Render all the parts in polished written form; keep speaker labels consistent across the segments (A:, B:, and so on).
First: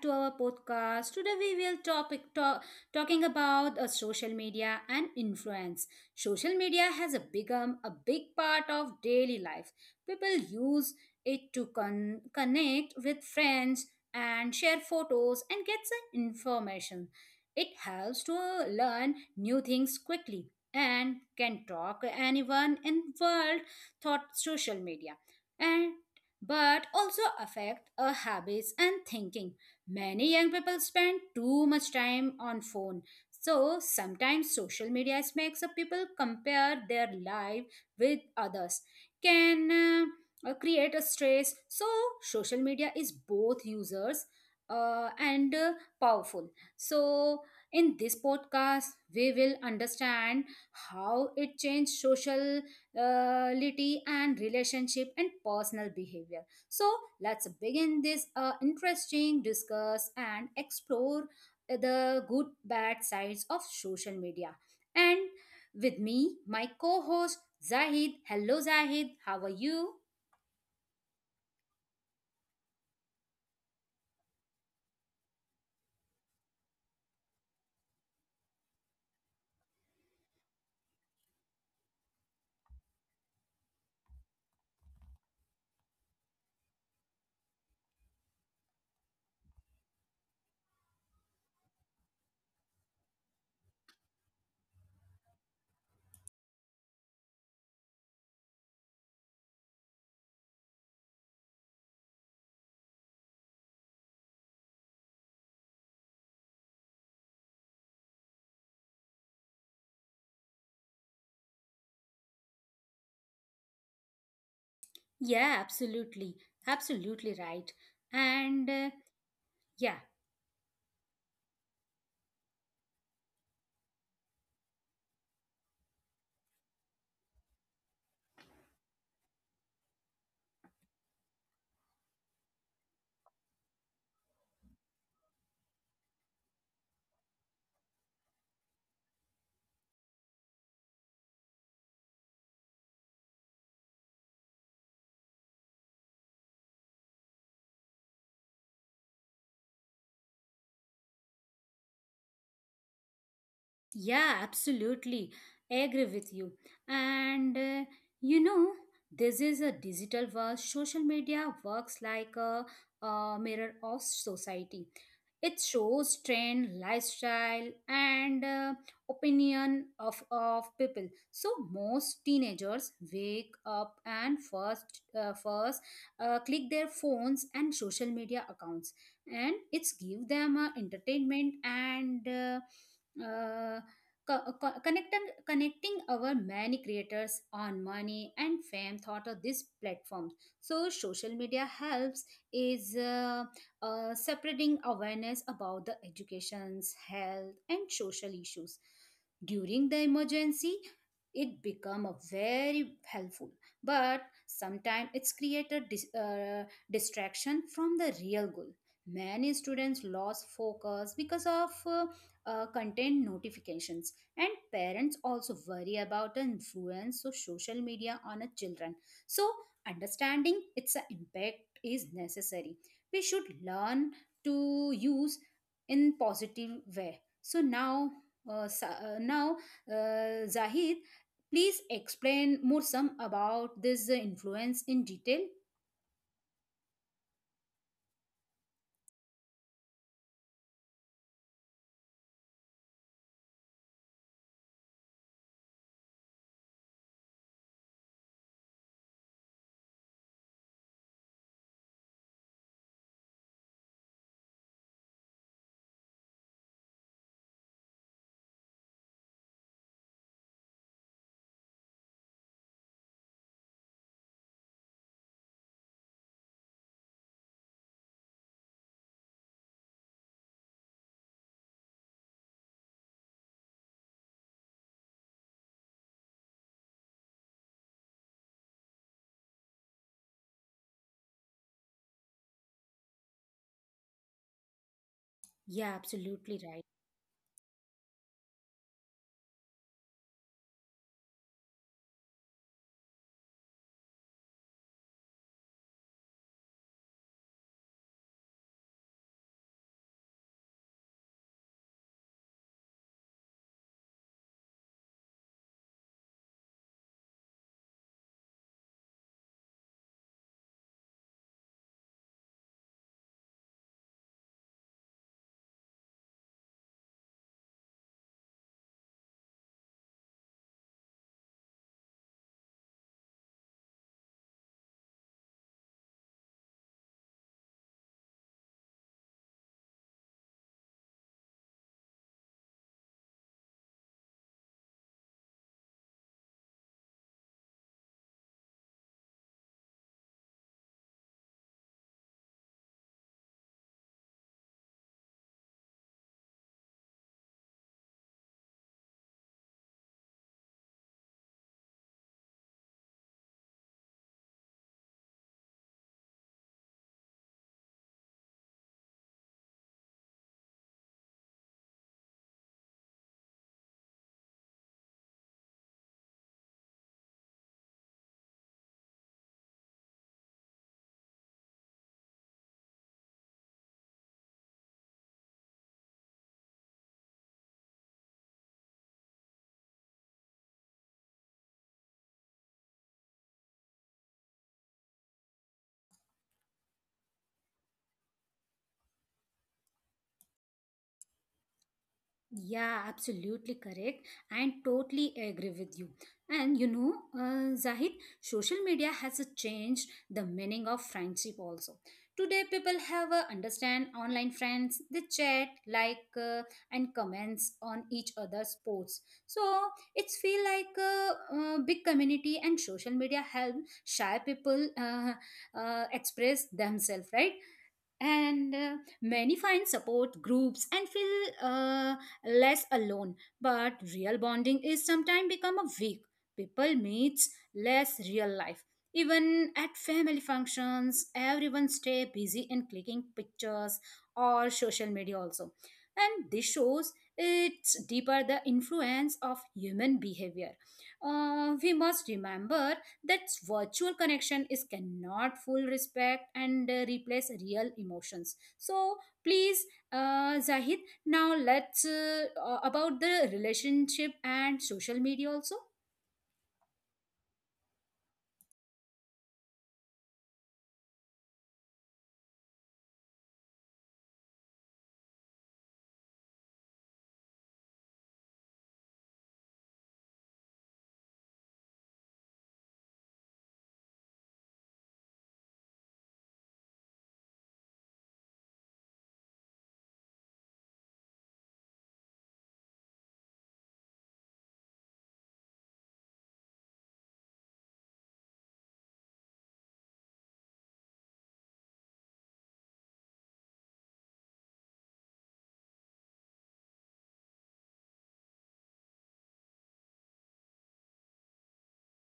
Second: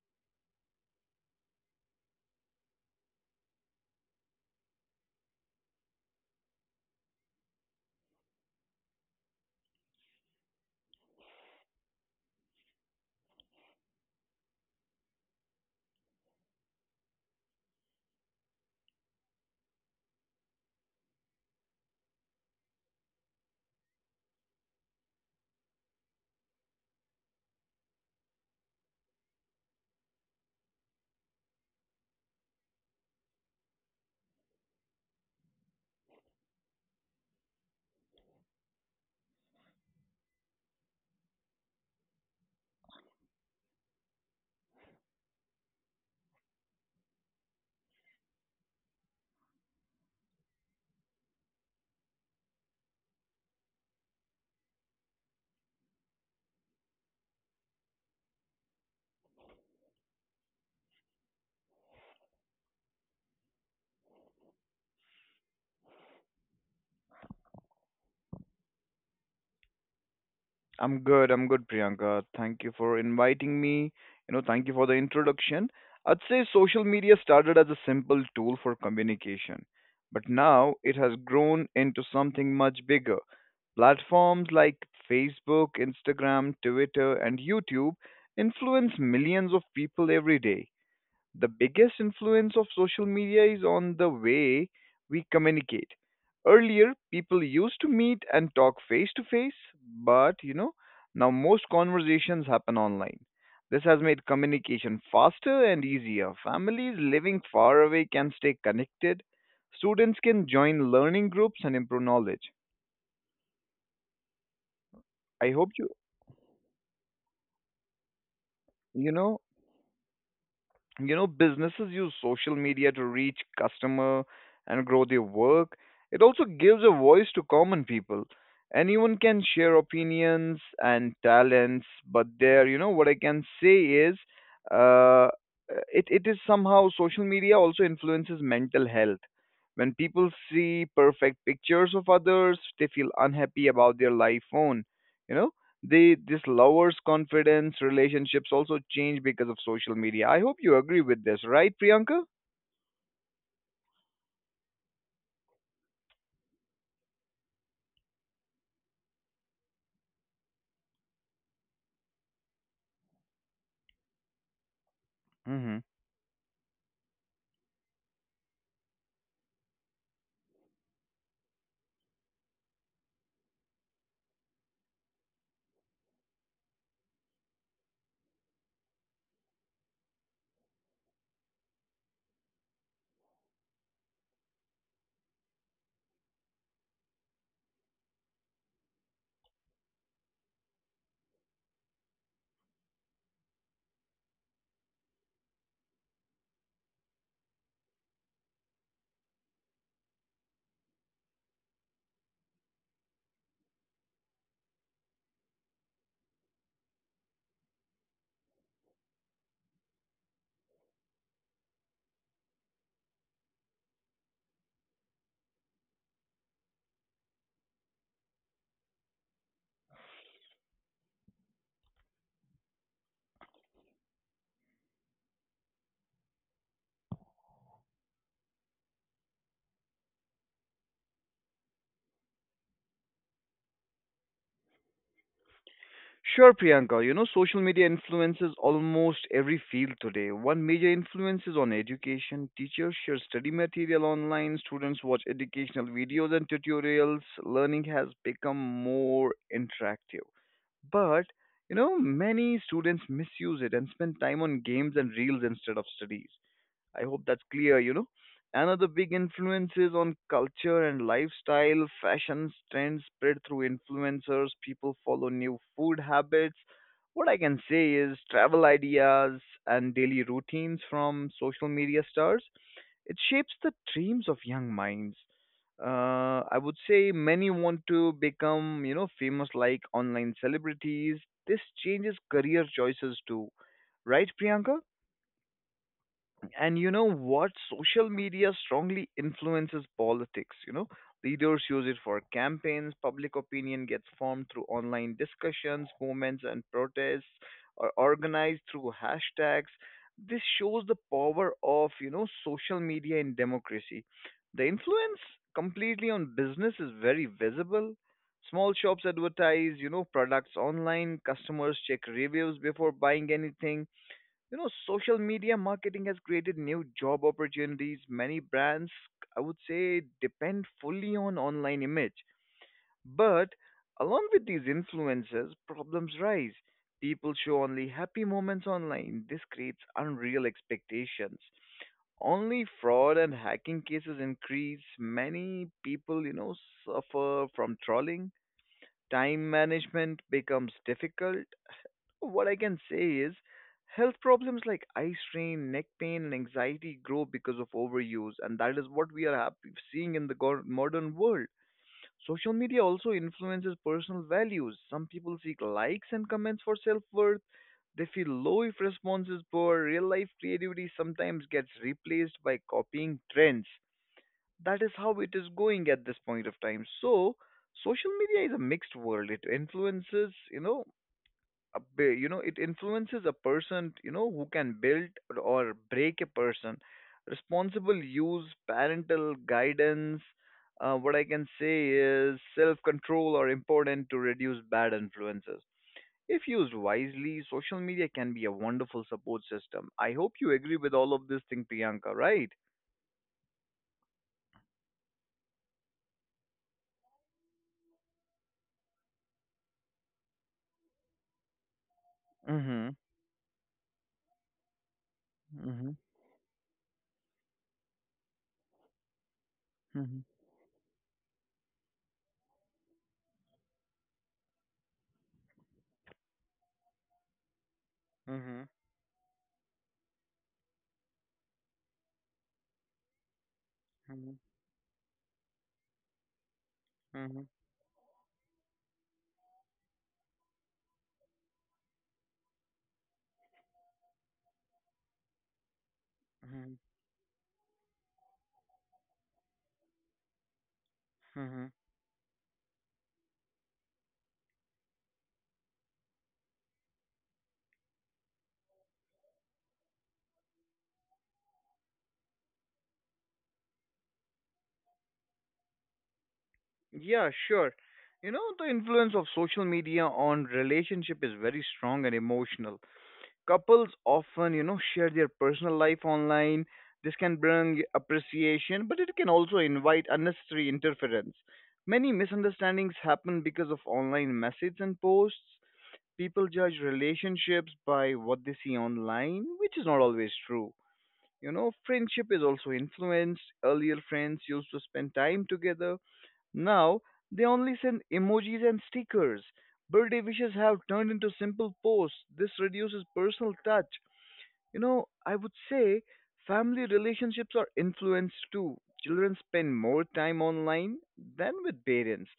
A: to our podcast. Today we will topic talk, talking about social media and influence. Social media has a become a big part of daily life. People use it to connect with friends and share photos and get some information. It helps to learn new things quickly and can talk anyone in world thought social media. And but also affect our habits and thinking. Many young people spend too much time on phone. So sometimes social media makes a people compare their life with others. Can create a stress. So social media is both users and powerful. So in this podcast we will understand how it changed social lity and relationship and personal behavior, so let's begin this interesting discuss and explore the good bad sides of social media, and with me my co-host Zahid. Hello Zahid, how are you?
B: I'm good. I'm good, Priyanka. Thank you for inviting me. You know, thank you for the introduction. I'd say social media started as a simple tool for communication, but now it has grown into something much bigger. Platforms like Facebook, Instagram, Twitter, and YouTube influence millions of people every day. The biggest influence of social media is on the way we communicate. Earlier, people used to meet and talk face to face, but you know, now most conversations happen online. This has made communication faster and easier. Families living far away can stay connected. Students can join learning groups and improve knowledge. I
A: Yeah,
B: hope you,
A: absolutely. Absolutely right. And
B: you know,
A: yeah.
B: You know, businesses use social media to reach customer and grow their work. It also gives a voice to common people. Anyone can share opinions and talents. But there, you know, what I can say is, uh, it is somehow, social media also influences mental health. When people see perfect pictures of others, they feel unhappy about their life own, you know. They this lowers confidence. Relationships also change because of social media. I hope you agree with this, right, Priyanka?
A: Yeah, absolutely. I agree with you. And you know, this is a digital world. Social media works like a mirror of society. It
B: Hmm
A: shows trend, lifestyle, and opinion of people. So most teenagers wake up and first click their phones and social media accounts, and it's give them entertainment and uh, connecting our many creators on money and fame thought of this platform. So social media helps is spreading awareness about the education's health and social issues during the emergency, it become a very helpful. But sometimes it's create a distraction from the real goal. Many students lost focus because of content notifications, and parents also worry about the influence of social media on a children. So understanding its impact is necessary. We should learn to use in positive way. So now, now, Zahid, please explain more some about this influence in detail.
B: Sure, Priyanka. You know, social media influences almost every field today. One major influence is on education. Teachers share study material online, students watch educational videos and tutorials. Learning has become more interactive. But, you know, many students misuse it and spend time on games and reels instead of studies. I hope that's clear, you know. Another big influence is on culture and lifestyle. Fashion trends spread through influencers, people follow new food habits. What I can say is travel ideas and daily routines from social media stars. It shapes the dreams of young minds. I would say many want to become, you know, famous like online celebrities. This changes career choices too. Right, Priyanka?
A: Yeah, absolutely
B: And you
A: right.
B: know what, social media strongly influences politics, you know. Leaders use it for campaigns. Public opinion gets formed through online discussions. Movements and protests are organized through hashtags. This shows the power of, you know, social media in democracy. The influence completely on business is very visible. Small shops advertise, you know, products online. Customers check reviews before buying anything. You know, social media marketing has created new job opportunities. Many brands, I would say, depend fully on online image. But along with these influences, problems rise. People show only happy moments online. This creates unreal expectations. Only fraud and hacking cases increase. Many people, you know, suffer from trolling. Time management becomes difficult. What I can say is, health problems like eye strain, neck pain, and anxiety grow because of overuse, and that is what we are happy seeing in the go- modern world. Social media also influences personal values. Some people seek likes and comments for self worth. They feel low if response is poor. Real life creativity sometimes gets replaced by copying trends. That is how it is going at this point of time. So, social media is a mixed world. It influences, you know, you know, it influences a person, you know, who can build or break a person. Responsible use, parental guidance, what I can say is self control are important to reduce bad influences. If used wisely, social media can be a wonderful support system. I hope you agree with all of this thing, Priyanka, right?
A: Yeah, absolutely correct, and totally agree with you. And you know, Zahid, social media has changed the meaning of friendship also. Today,
B: Mhm.
A: people have understand online friends. They chat,
B: Mhm.
A: like, and comments on each other's posts. So
B: Mhm.
A: it's feel like big community, and social media help shy people express themselves, right? And many find support groups and feel less alone, but
B: Mhm. Mhm.
A: real bonding is sometimes become a weak. People
B: Mhm.
A: meets less real life. Even at family functions, everyone stay busy in clicking pictures or social media also, and this
B: Mhm.
A: shows it's deeper the influence of human behavior.
B: Mhm.
A: We must remember that virtual connection is cannot full respect and replace real emotions. So please, Zahid, now let's about the relationship and social media also.
B: Yeah, sure. You know, the influence of social media on relationship is very strong and emotional. Couples often, you know, share their personal life online. This can bring appreciation, but it can also invite unnecessary interference. Many misunderstandings happen because of online messages and posts. People judge relationships by what they see online, which is not always true. You know, friendship is also influenced. Earlier friends used to spend time together. Now they only send emojis and stickers. Birthday wishes have turned into simple posts. This reduces personal touch. You know, I would say family relationships are influenced too. Children spend more time online than with parents.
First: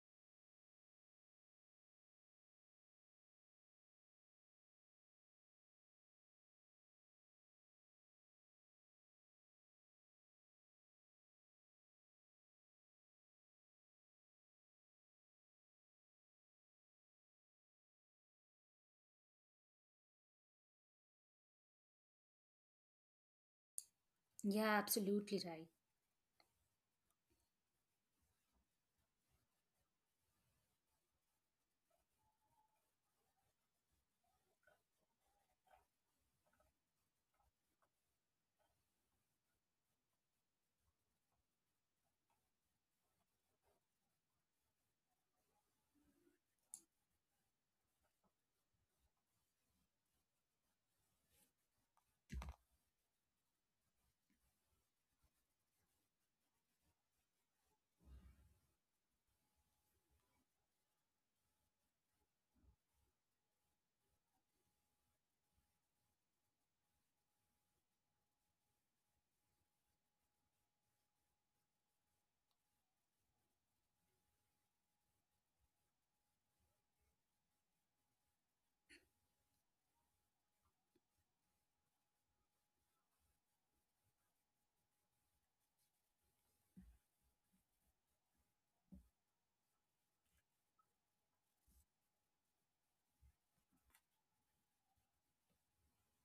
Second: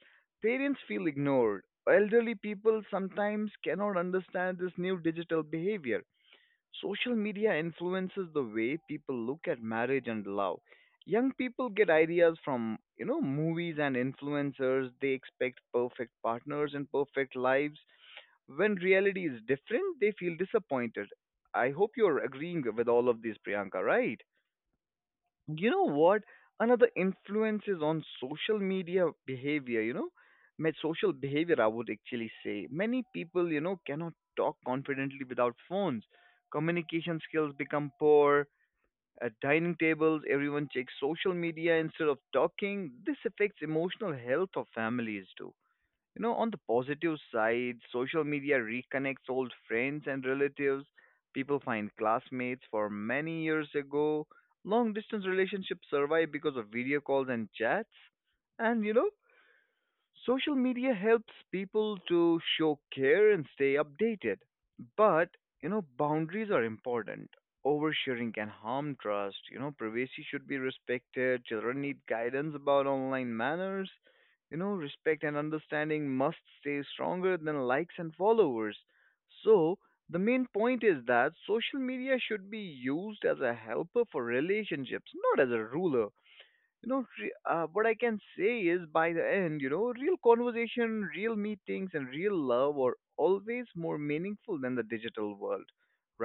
B: Parents feel ignored. Elderly people sometimes cannot understand this new digital behavior. Social media influences the way people look at marriage and love. Young people get ideas from, you know, movies and influencers. They expect perfect partners and perfect lives. When reality is different, they feel disappointed. I hope you're agreeing with all of this, Priyanka, right?
A: Yeah, absolutely right.
B: You know what, another influence is on social media behavior, you know. My social behavior, I would actually say, many people, you know, cannot talk confidently without phones. Communication skills become poor. At dining tables, everyone checks social media instead of talking. This affects emotional health of families too. You know, on the positive side, social media reconnects old friends and relatives. People find classmates for many years ago. Long distance relationships survive because of video calls and chats. And you know, social media helps people to show care and stay updated, but you know, boundaries are important. Oversharing can harm trust. You know, privacy should be respected. Children need guidance about online manners. You know, respect and understanding must stay stronger than likes and followers. So the main point is that social media should be used as a helper for relationships, not as a ruler. You know, what I can say is, by the end, you know, real conversation, real meetings, and real love are always more meaningful than the digital world.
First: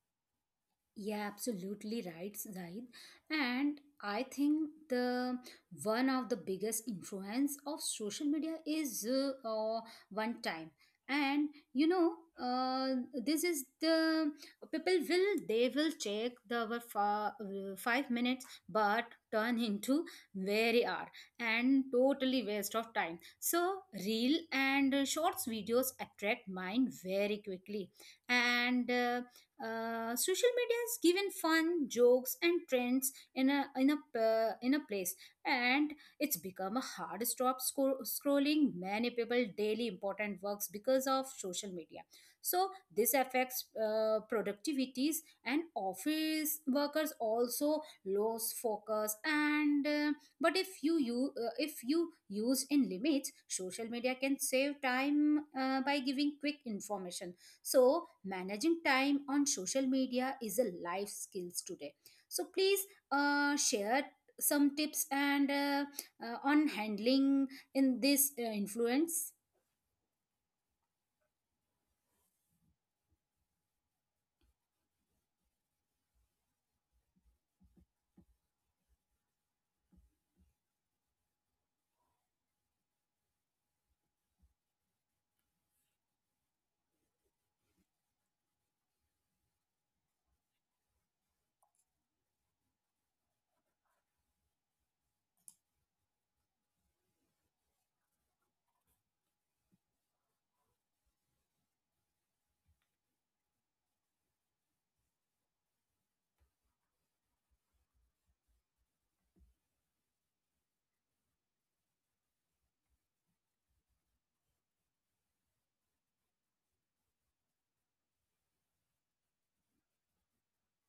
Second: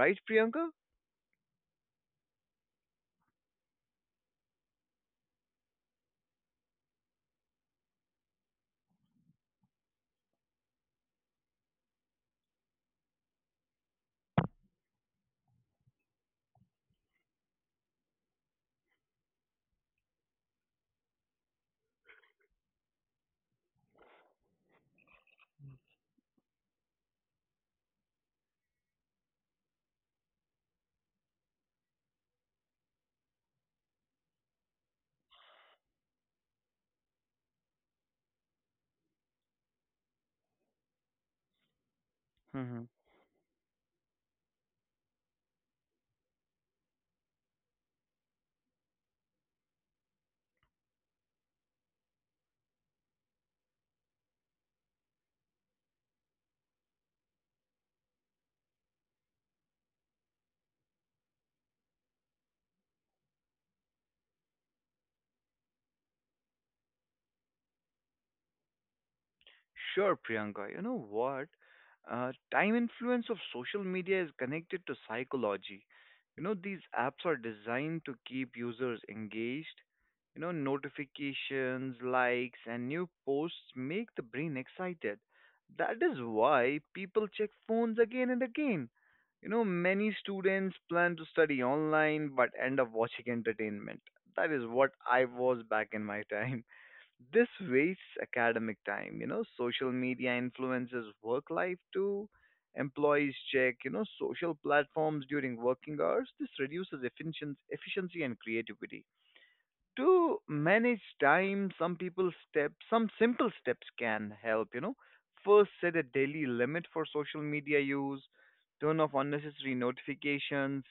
B: Right, Priyanka?
A: Yeah, absolutely right, Zaid. And I think the one of the biggest influence of social media is one time. And you know, uh, this is the people will they will check the our 5 minutes, but turn into very hour and totally waste of time. So real and shorts videos attract mind very quickly, and. Social media has given fun, jokes, and trends in a place, and it's become a hard stop scrolling many people daily important works because of social media. So
B: Hmm.
A: this affects productivities, and office workers also lose focus. And but if you you if you use in limits, social media can save time by giving quick information. So, managing time on social media is a life skills today. So, please share some tips and on handling in this influence.
B: Sure, Priyanka. You know what? Time influence of social media is connected to psychology. You know, these apps are designed to keep users engaged. You know, notifications, likes, and new posts make the brain excited. That is why people check phones again and again. You know, many students plan to study online but end up watching entertainment. That is what I was back in my time. This wastes academic time, you know. Social media influences work life too. Employees check, you know, social platforms during working hours. This reduces efficiency and creativity. To manage time, some simple steps can help, you know. First, set a daily limit for social media use, turn off unnecessary notifications,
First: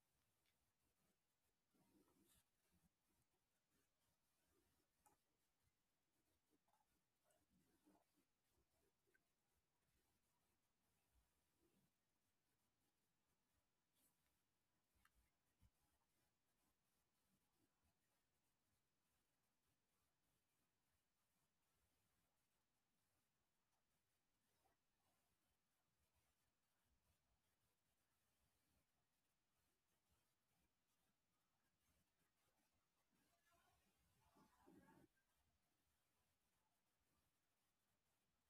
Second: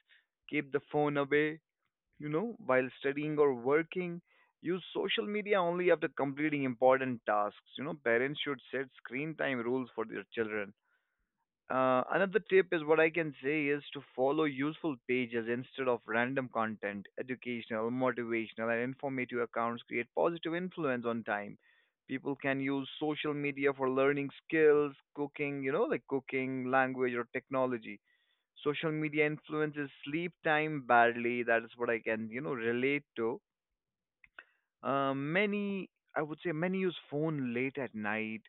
B: keep the phone away, you know, while studying or working. Use social media only after completing important tasks. You know, parents should set screen time rules for their children. Another tip is, what I can say is, to follow useful pages instead of random content. Educational, motivational, and informative accounts create positive influence on time. People can use social media for learning skills, cooking, you know, like cooking, language, or technology. Social media influences sleep time badly. That is what I can, you know, relate to. Many, I would say, many use phone late at night.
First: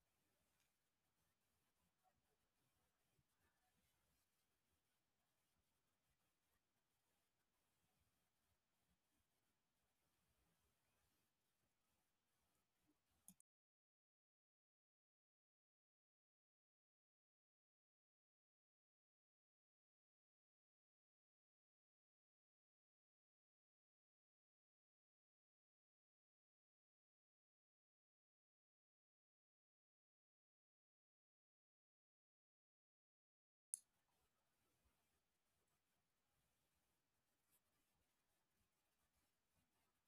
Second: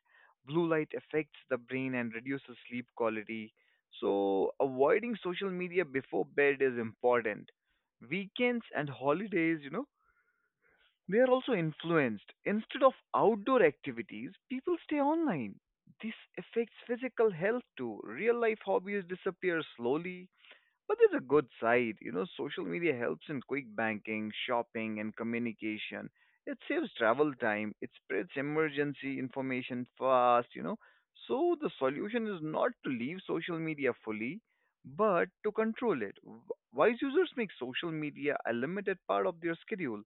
B: Blue light affects the brain and reduces sleep quality. So, avoiding social media before bed is important. Weekends and holidays, you know, they are also influenced. Instead of outdoor activities, people stay online. This affects physical health too. Real life hobbies disappear slowly, but there's a good side. You know, social media helps in quick banking, shopping, and communication. It saves travel time. It spreads emergency information fast, you know. So the solution is not to leave social media fully, but to control it. Wise users make social media a limited part of their schedule.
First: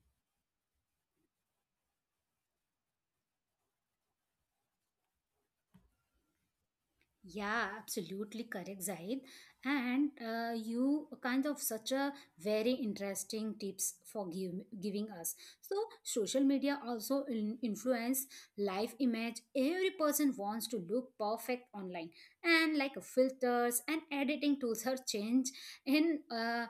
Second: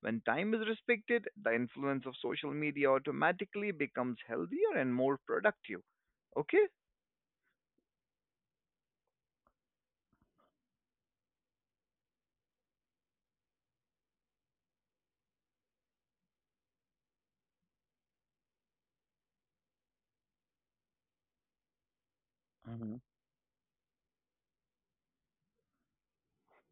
B: When time is respected, the influence of social media automatically becomes healthier and more productive. Okay?
A: Yeah, absolutely correct, Zaid. And you kind of such a very interesting tips for giving us. So social media also influence life image. Every person wants to look perfect online, and
B: Mm-hmm.
A: like filters and editing tools are change in uh,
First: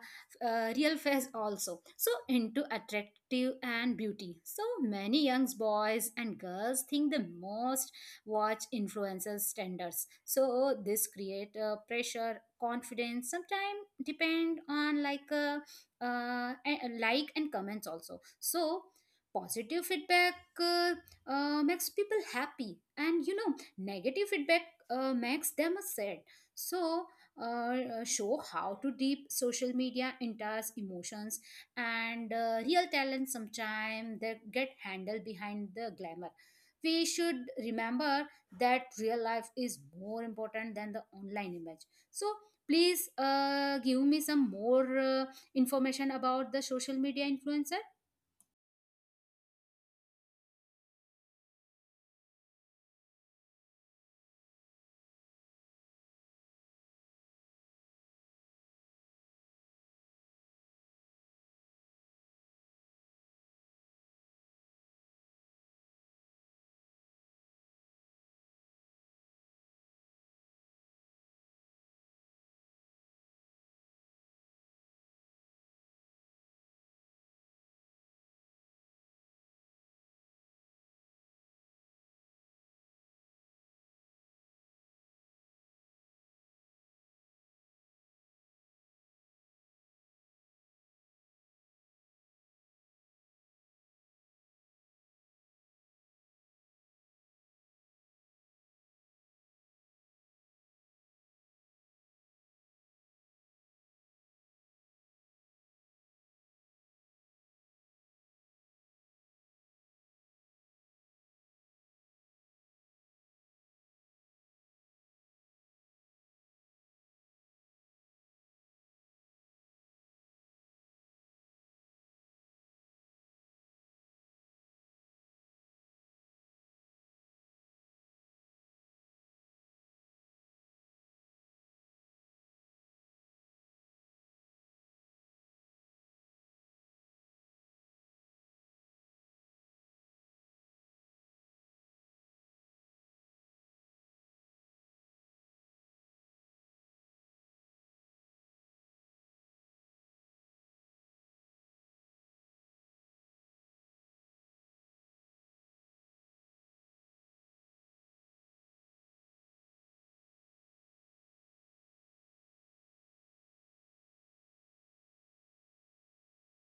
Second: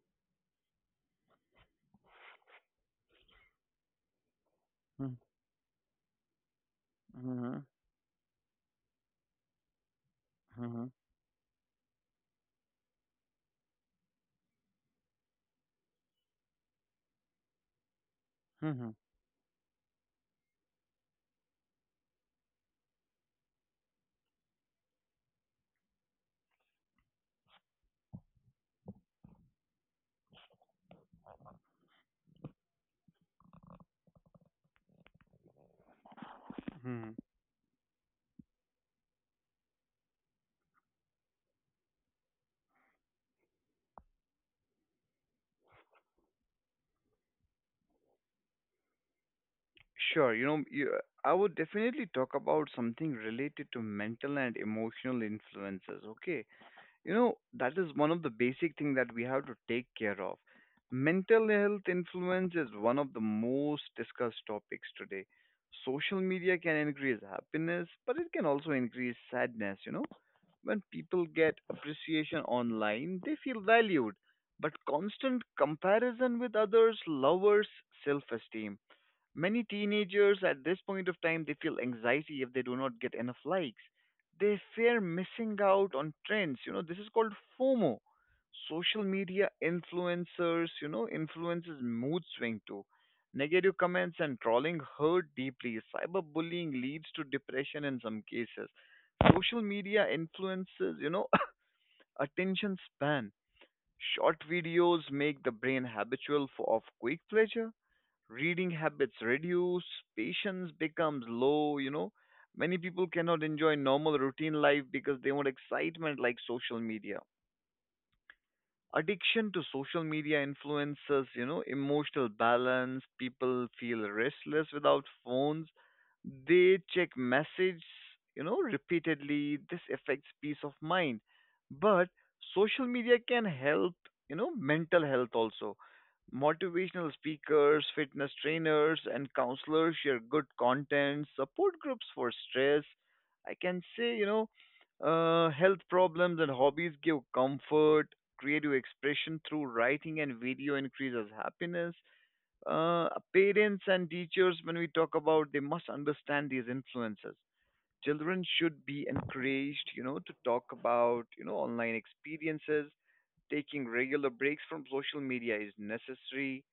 A: uh, real face also. So into attractive and beauty. So many young boys and girls think the
B: Mm-hmm.
A: most watch influencers tenders, so this create pressure confidence sometimes depend on like like and comments also. So
B: Mm-hmm.
A: positive feedback uh, makes people happy, and you know negative feedback makes them sad. So show how to deep social media enters emotions, and real talent sometimes they get handled behind the glamour. We
B: Hmm.
A: should remember that real life is more important than the online image. So please, give me some more information about the social media influencer.
B: Sure, you know, you, I would definitely talk about something related to mental and emotional influences, okay? You know, that is one of the basic thing that we have to take care of. Mental health influence is one of the most discussed topics today. Social media can increase happiness, but it can also increase sadness, you know? When people get appreciation online, they feel valued, but constant comparison with others lowers self-esteem. Many teenagers at this point of time, they feel anxiety if they do not get enough likes. They fear missing out on trends. You know, this is called FOMO. Social media influencers, you know, influences mood swing too. Negative comments and trolling hurt deeply. Cyberbullying leads to depression in some cases. Social media influences, you know, attention span. Short videos make the brain habitual for of quick pleasure. Reading habits reduce, patience becomes low, you know. Many people cannot enjoy normal routine life because they want excitement like social media. Addiction to social media influences, you know, emotional balance. People feel restless without phones. They check messages, you know, repeatedly. This affects peace of mind. But social media can help, you know, mental health also. Motivational speakers, fitness trainers, and counselors share good content, support groups for stress. I can say, you know, health problems and hobbies give comfort, creative expression through writing and video increases happiness. Parents and teachers, when we talk about, they must understand these influences. Children should be encouraged, to talk about, online experiences. Taking regular breaks from social media is necessary.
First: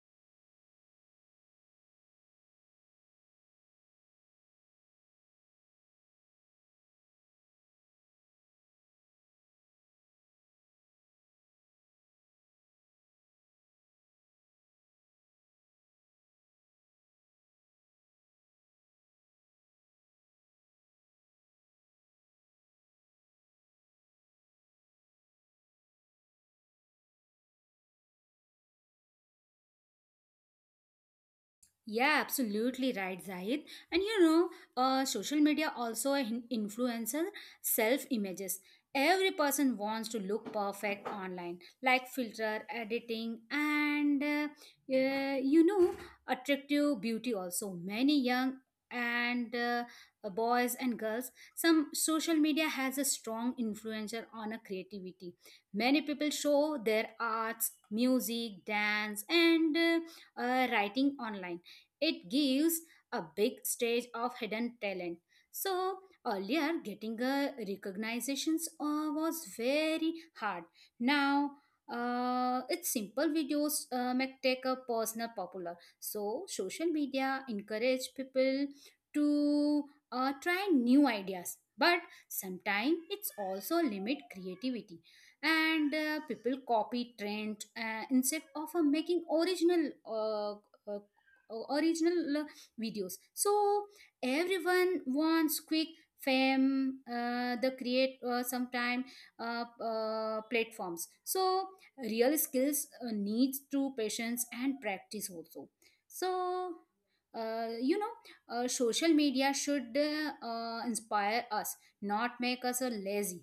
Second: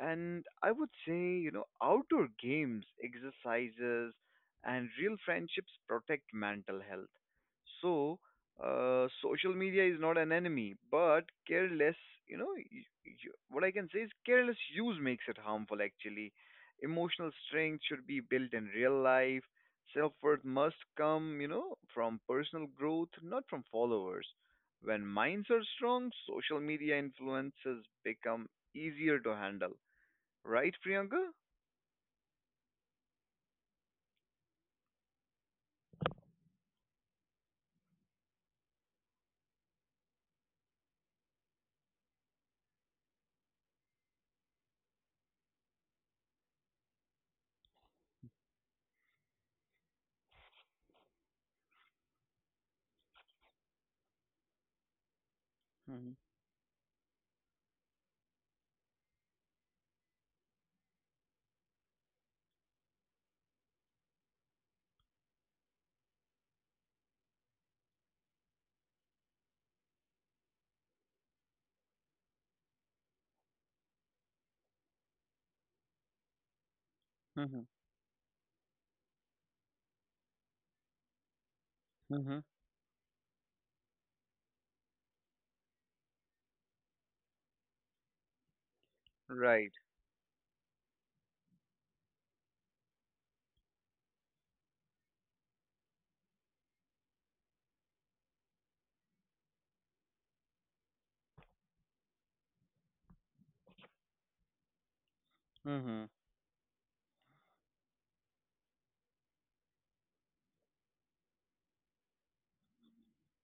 B: And I would say, outdoor games, exercises, and real friendships protect mental health. So, social media is not an enemy, but careless, you know, y y what I can say is careless use makes it harmful actually. Emotional strength should be built in real life. Self-worth must come, from personal growth, not from followers. When minds are strong, social media influences become easier to handle. Right, Priyanka?
A: Yeah, absolutely right, Zahid. And you know, social media also influences self images. Every person wants to look perfect online, like filter editing and you know, attractive beauty. Also, many young and boys and girls, some social media has a strong influencer on a creativity. Many
B: Mm-hmm.
A: people show their arts, music, dance, and writing online. It gives a big stage of hidden talent. So earlier, getting a recognitions was very hard. Now, it's simple videos make take a personal popular. So social media
B: Mm-hmm.
A: encourage people to try new ideas, but
B: Mm-hmm.
A: sometimes it's also limit creativity, and people copy trend instead of making
B: Right.
A: original original videos. So everyone wants quick fame, the create sometime platforms. So real skills needs to patience and practice also.
B: Mm-hmm.
A: So you know, social media should inspire us, not make us lazy.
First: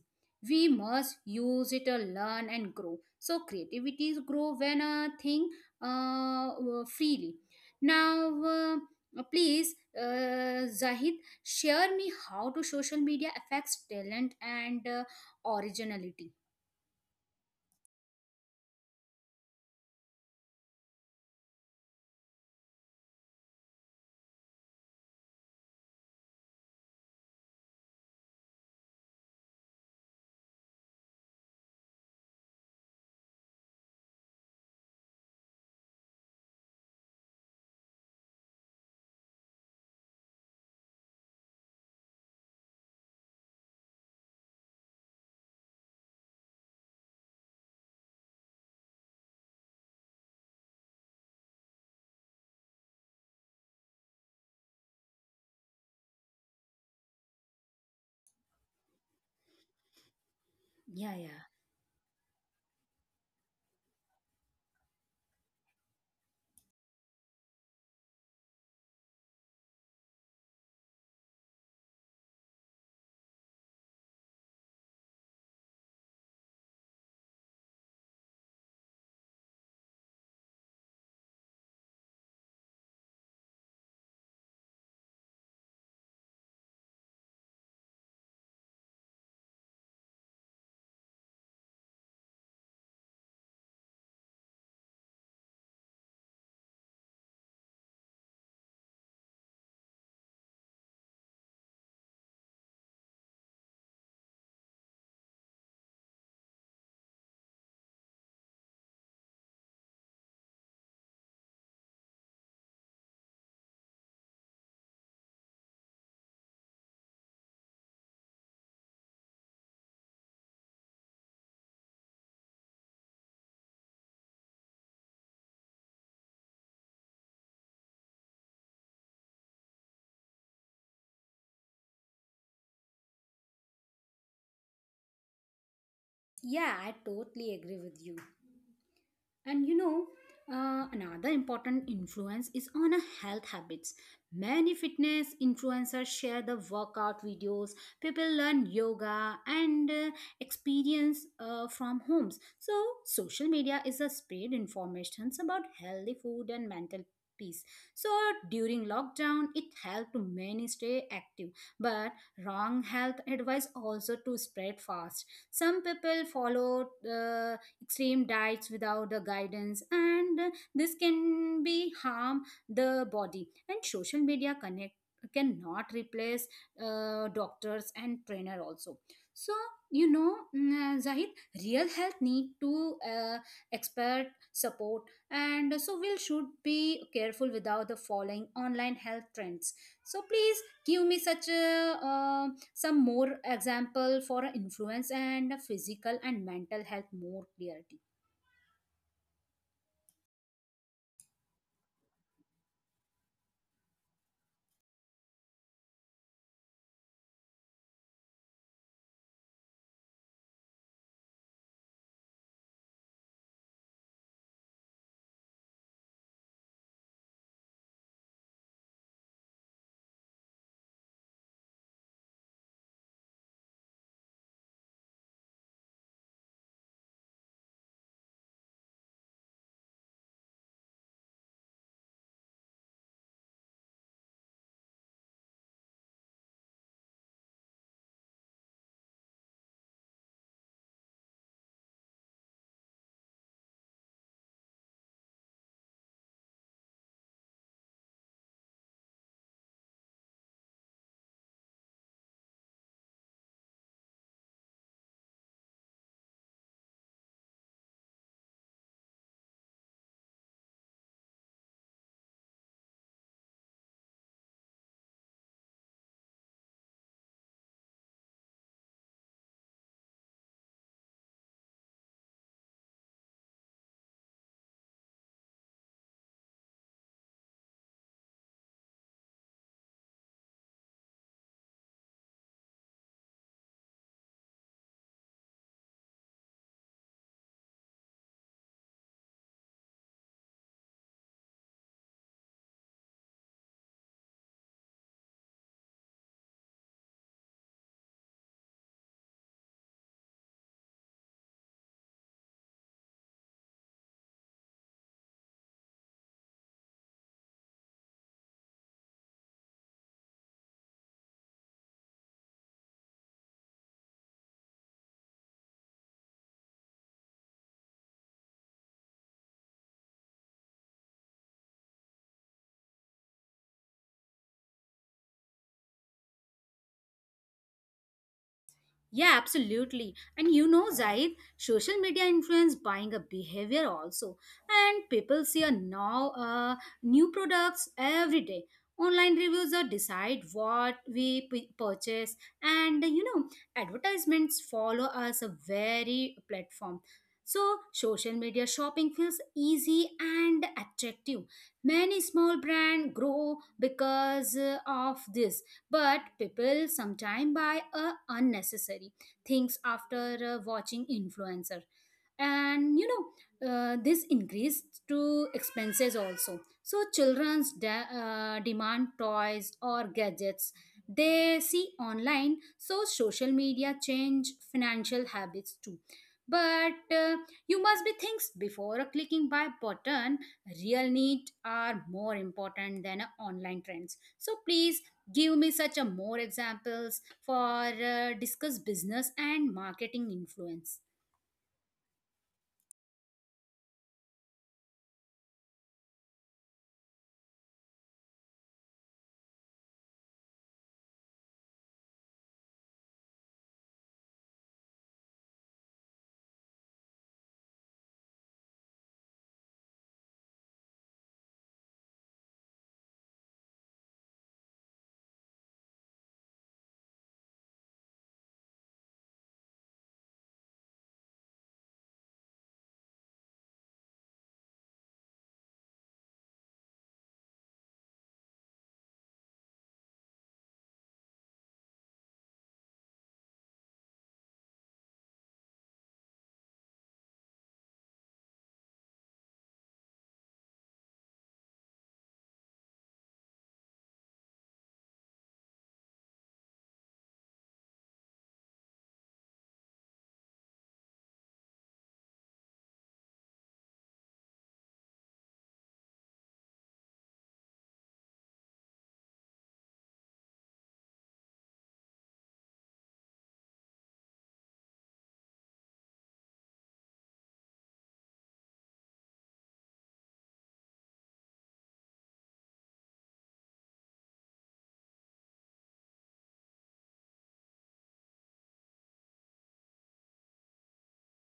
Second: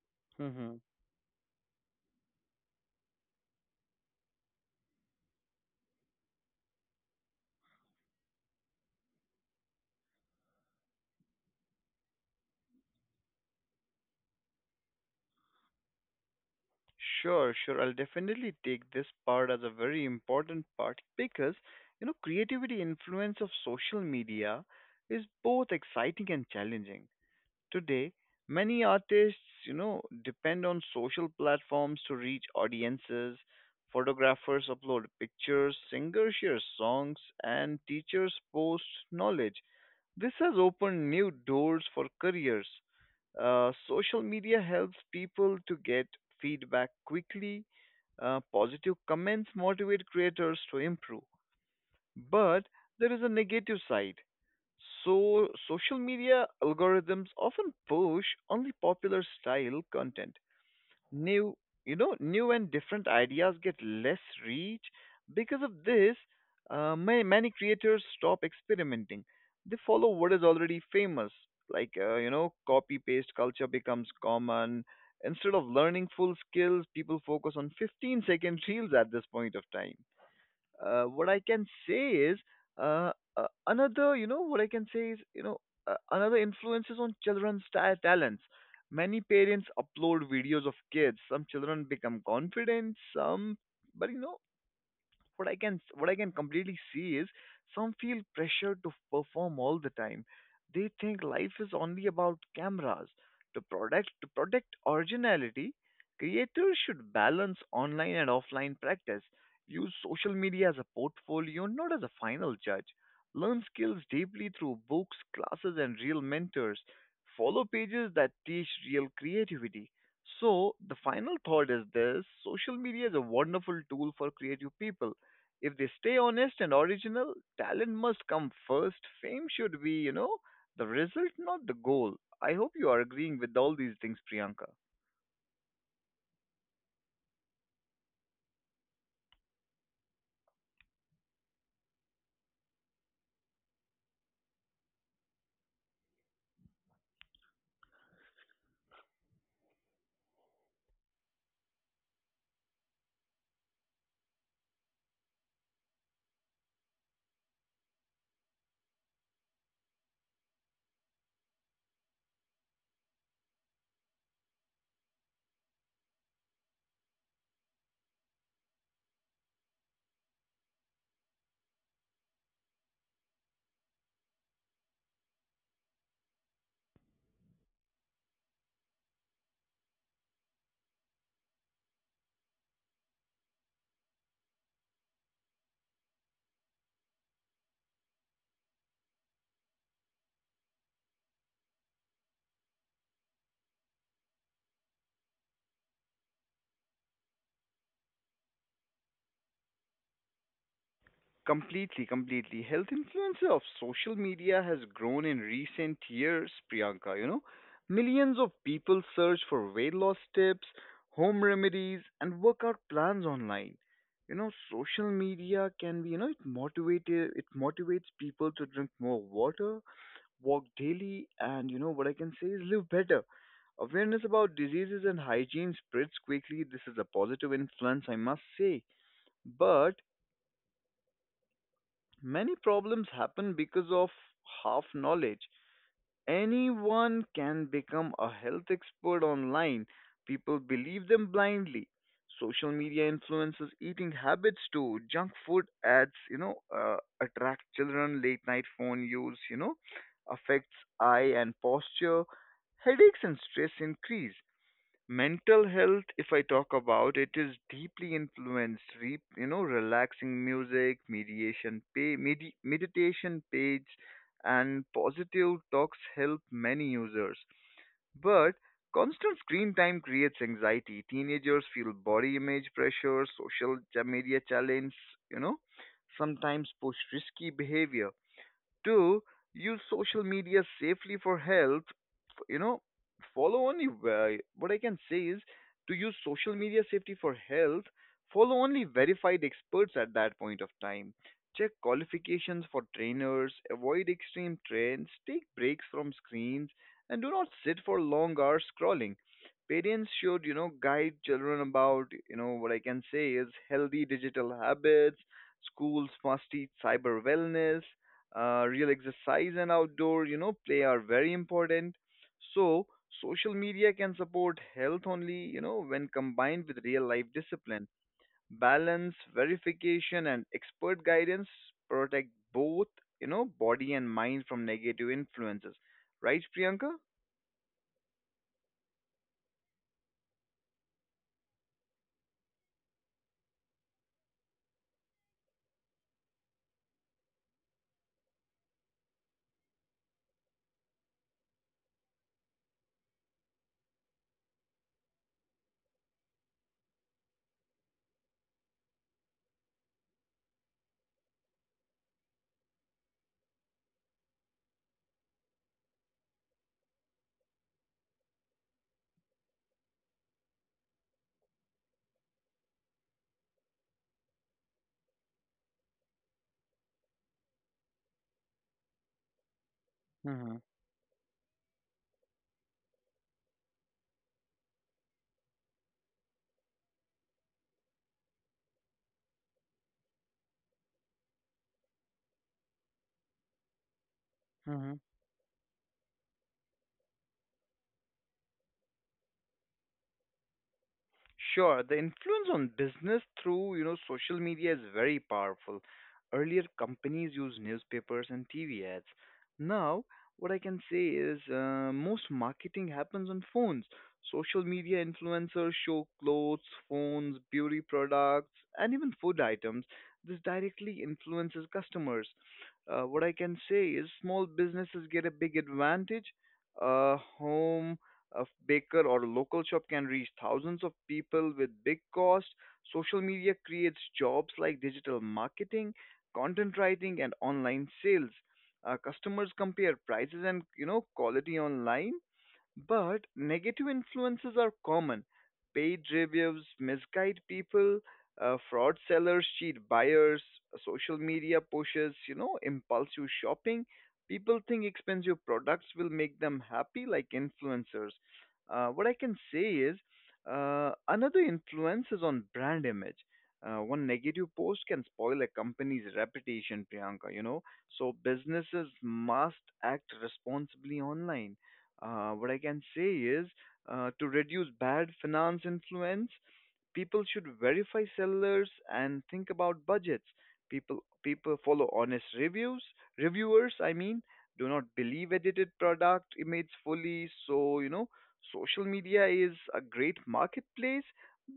A: We
B: Mm-hmm.
A: must use it to learn and grow, so creativity grow when a thing uh, freely. Now, please, Zahid, share me how do social media affects talent and originality.
B: Sure, sure. I'll definitely take this part as a very important part because, creativity influence of social media is both exciting and challenging. Today, many artists, depend on social platforms to reach audiences. Photographers upload pictures, singers share songs, and teachers post knowledge. This has opened new doors for careers. Social media helps people to get feedback quickly. Positive comments motivate creators to improve. But there is a negative side. So, social media algorithms often push only popular style content.
A: Yeah, yeah.
B: New you know new and different ideas get less reach. Because of this, many creators stop experimenting. They follow what is already famous, like, copy paste culture becomes common. Instead of learning full skills, people focus on 15-second reels at this point of time. Uh, what I can say is another, you know, what I can say is, you know, Another influences on children's talents. Many parents upload videos of kids. Some children become confident. Some, but you know, what I can completely see is some feel pressure to perform all the time. They think life is only about cameras. To protect originality, creators should balance online and offline practice. Use social media as a portfolio, not as a final judge. Learn skills deeply through books, classes, and real mentors. Follow pages that teach real creativity. So, the final thought is this: social media is a wonderful tool for creative people. If they stay honest and original, talent must come first. Fame should be, the result, not the goal. I hope you are agreeing with all these things, Priyanka.
A: Yeah, I totally agree with you. And you know, another important influence is on a health habits. Many fitness influencers share the workout videos. People learn yoga and experience from homes. So social media is a spread informations about healthy food and mental peace. So during lockdown, it helped many stay active, but wrong health advice also to spread fast. Some people follow extreme diets without the guidance, and this can be harm the body, and social media connect cannot replace doctors and trainer also. So you know, Zahid, real health need to uh, expert support. And so we should be careful without the following online health trends. So please give me such a, some more example for influence and physical and mental health more clarity.
B: Completely, completely. Health influencer of social media has grown in recent years, Priyanka. You know, millions of people search for weight loss tips, home remedies, and workout plans online. You know, social media can be, it motivates people to drink more water, walk daily, and you know what I can say is live better. Awareness about diseases and hygiene spreads quickly. This is a positive influence, I must say. But many problems happen because of half knowledge. Anyone can become a health expert online. People believe them blindly. Social media influences eating habits too. Junk food ads, attract children. Late night phone use, affects eye and posture. Headaches and stress increase. Mental health, if I talk about it, is deeply influenced. Re, you know Relaxing music, meditation page and positive talks help many users. But constant screen time creates anxiety. Teenagers feel body image pressure. Social media challenge, you know sometimes push risky behavior. Two, Use social media safely for health. F- You know, What I can say is to use social media safety for health. Follow only verified experts at that point of time. Check qualifications for trainers. Avoid extreme trends. Take breaks from screens, and do not sit for long hours scrolling. Parents should, guide children about, what I can say is healthy digital habits. Schools must teach cyber wellness. Real exercise and outdoor, you know, play are very important. So social media can support health only, you know, when combined with real life discipline. Balance, verification and expert guidance protect both, you know, body and mind from negative influences, right, Priyanka?
A: Yeah, absolutely. And you know, Zaid, social media influence buying a behavior also. And people see a now new products every day. Online reviews are decide what we purchase, and you know, advertisements follow us a very platform. So social media shopping feels easy and attractive. Many small brand grow because of this, but people sometimes buy unnecessary things after watching influencer, and you know, this increased to expenses also. So children's demand toys or
B: Mm-hmm.
A: gadgets they see online. So social media change financial habits too. But you must be thinks before a clicking buy button. Real need are more important than a online trends. So please give me such a more examples for discuss business and marketing influence.
B: Sure, the influence on business through, social media is very powerful. Earlier, companies used newspapers and TV ads. Now, what I can say is, most marketing happens on phones. Social media influencers show clothes, phones, beauty products, and even food items. This directly influences customers. What I can say is small businesses get a big advantage. Home A baker or a local shop can reach thousands of people with big cost. Social media creates jobs like digital marketing, content writing, and online sales. Customers compare prices and you know quality online, but negative influences are common. Paid reviews misguide people, fraud sellers cheat buyers, social media pushes, impulsive shopping. People think expensive products will make them happy, like influencers. What I can say is Another influence is on brand image. One negative post can spoil a company's reputation, Priyanka, you know. So businesses must act responsibly online. What I can say is To reduce bad finance influence, people should verify sellers and think about budgets. People follow honest reviews reviewers. Do not believe edited product images fully. So you know, social media is a great marketplace,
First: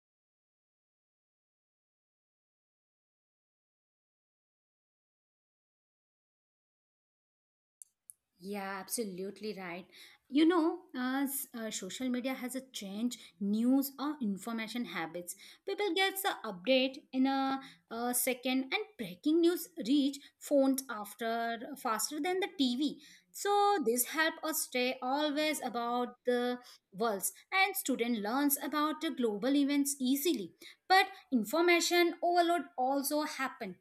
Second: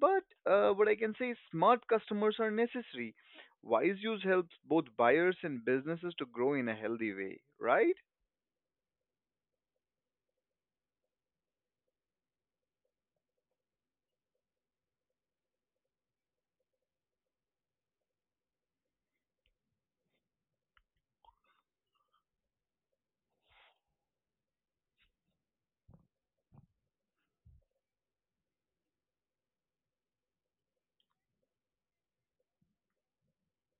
B: but, what I can say is smart customers are necessary. Wise use helps both buyers and businesses to grow in a healthy way, right?
A: Yeah, absolutely right. You know, as social media has a change news or information habits, people get the update in a second, and breaking news reach phones after faster than the TV. So this help us stay always about the worlds, and student learns about the global events easily. But information overload also happen,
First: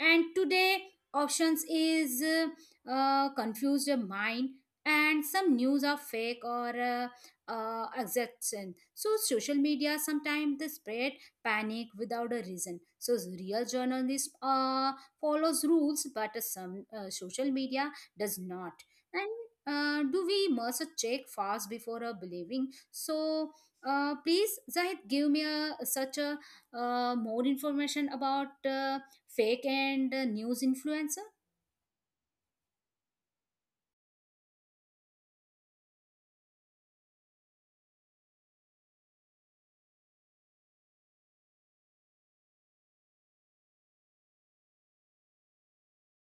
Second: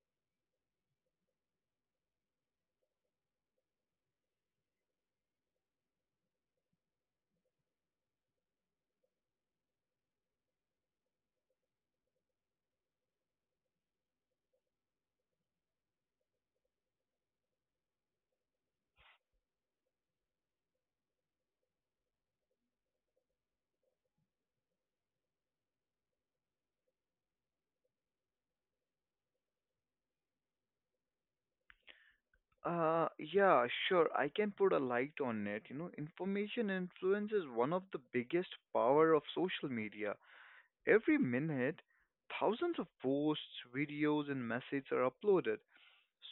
A: and today options is. Confuse your mind, and some news are fake or exaggeration. So social media sometimes they spread panic without a reason. So real journalism follows rules, but some social media does not. And do we must check fast before believing. So please Zahid, give me a, such a more information about fake and news influencer.
B: Yeah, sure. I can put a light on it. You know, information influence is one of the biggest power of social media. Every minute, thousands of posts, videos, and messages are uploaded.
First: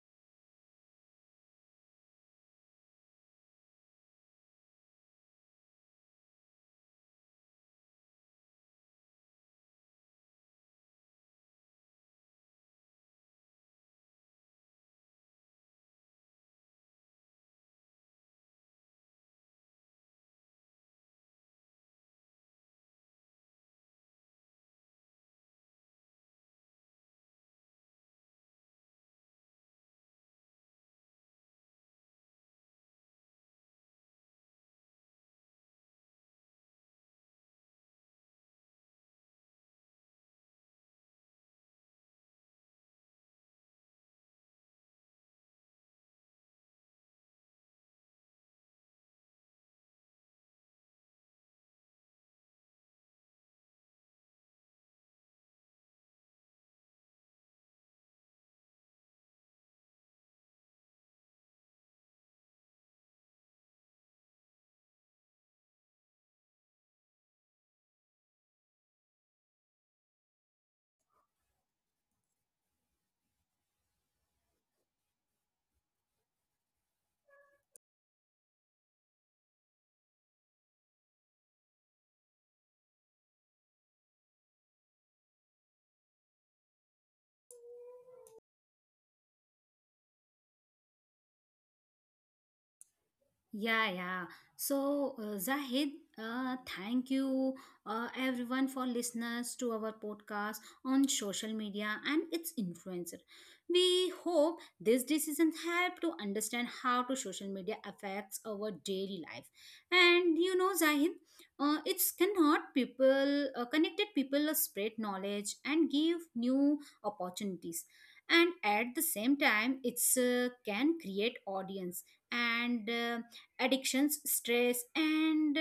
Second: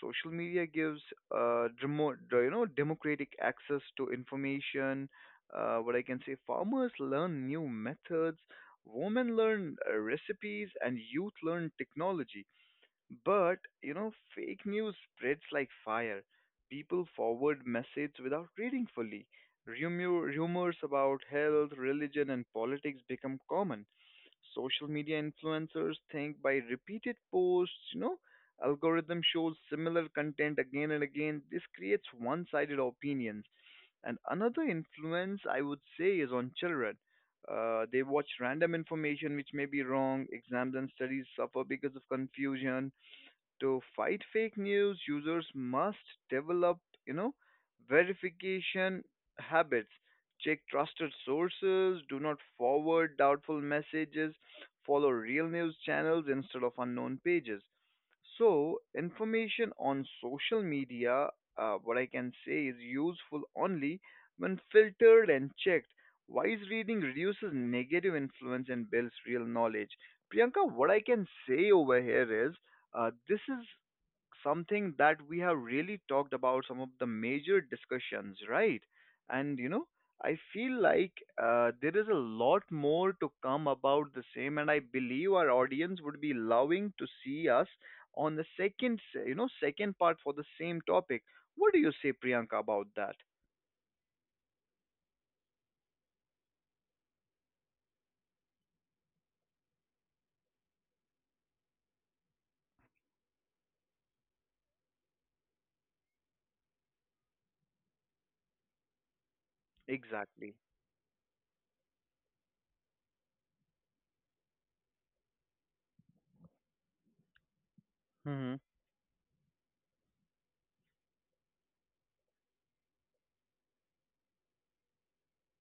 B: Social media gives, democratic access to information. What I can say, farmers learn new methods, women learn recipes, and youth learn technology. But, fake news spreads like fire. People forward messages without reading fully. Rumors about health, religion, and politics become common. Social media influencers think by repeated posts, you know, algorithm shows similar content again and again. This creates one sided opinions. And another influence, I would say, is on children. They watch random information which may be wrong. Exams and studies suffer because of confusion. To fight fake news, users must develop, you know, verification habits. Check trusted sources, do not forward doubtful messages, follow real news channels instead of unknown pages. So, information on social media, what I can say is useful only when filtered and checked. Wise reading reduces negative influence and builds real knowledge. Priyanka, what I can say over here is, this is something that we have really talked about some of the major discussions, right? And you know, I feel like, there is a lot more to come about the same, and I believe our audience would be loving to see us on the second, second part for the same topic. What do you say, Priyanka, about that?
A: Yeah, yeah. So, Zahid, thank you everyone for listeners to our podcast on social media and its influencer. We hope this decision help to understand how to social media affects our daily life. And
B: Exactly.
A: you know, Zahid, it's cannot people connected people spread knowledge and give new opportunities. And
B: Mm-hmm.
A: at the same time, it's can create audience and. Addictions stress and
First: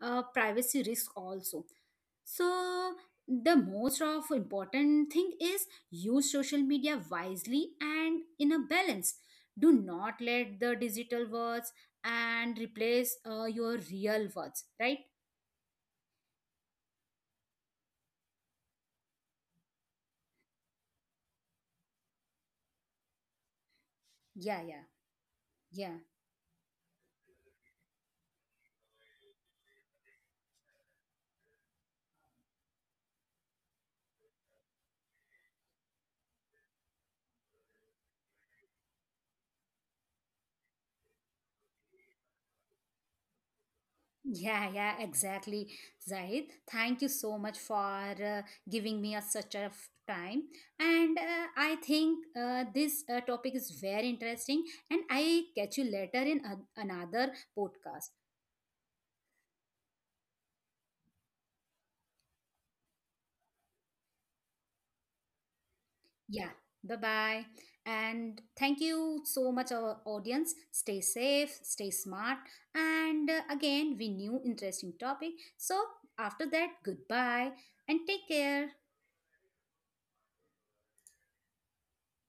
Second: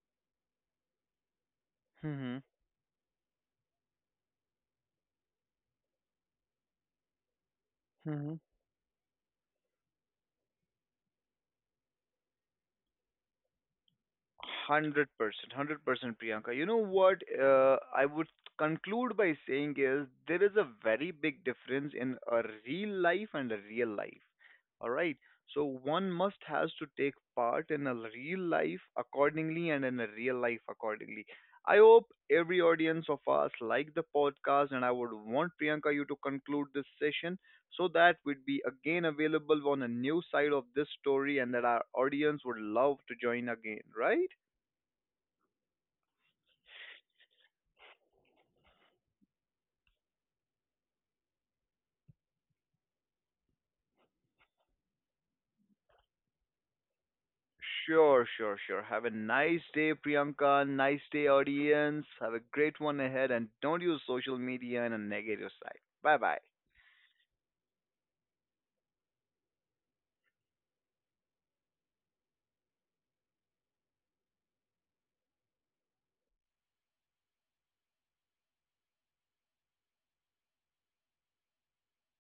A: privacy risk also.
B: Mm-hmm.
A: So the most of important thing is use social media wisely and in a balance. Do not let the digital words and replace your real words, right?
B: 100%, 100%, Priyanka. You know what? I would conclude by saying is there is a very big difference in a real life and a real life.
A: Yeah, yeah,
B: All right. So
A: yeah.
B: one must has to take part in a real life accordingly and in a real life accordingly. I hope every audience of us like the podcast, and I would want Priyanka you to conclude this session so that we'd be again available on a new side of this story, and that our audience would love to join again. Right?
A: Yeah, yeah, exactly, Zahid. Thank you so much for giving me a, such a time. And I think this topic is very interesting. And I catch you later in an another podcast.
B: Sure, sure, sure. Have a nice day, Priyanka. Nice day, audience. Have a great one ahead and don't use social media in a negative side. Bye bye.
A: Yeah, bye bye. And thank you so much, our audience. Stay safe, stay smart. And again, we new interesting topic. So after that, goodbye and take care.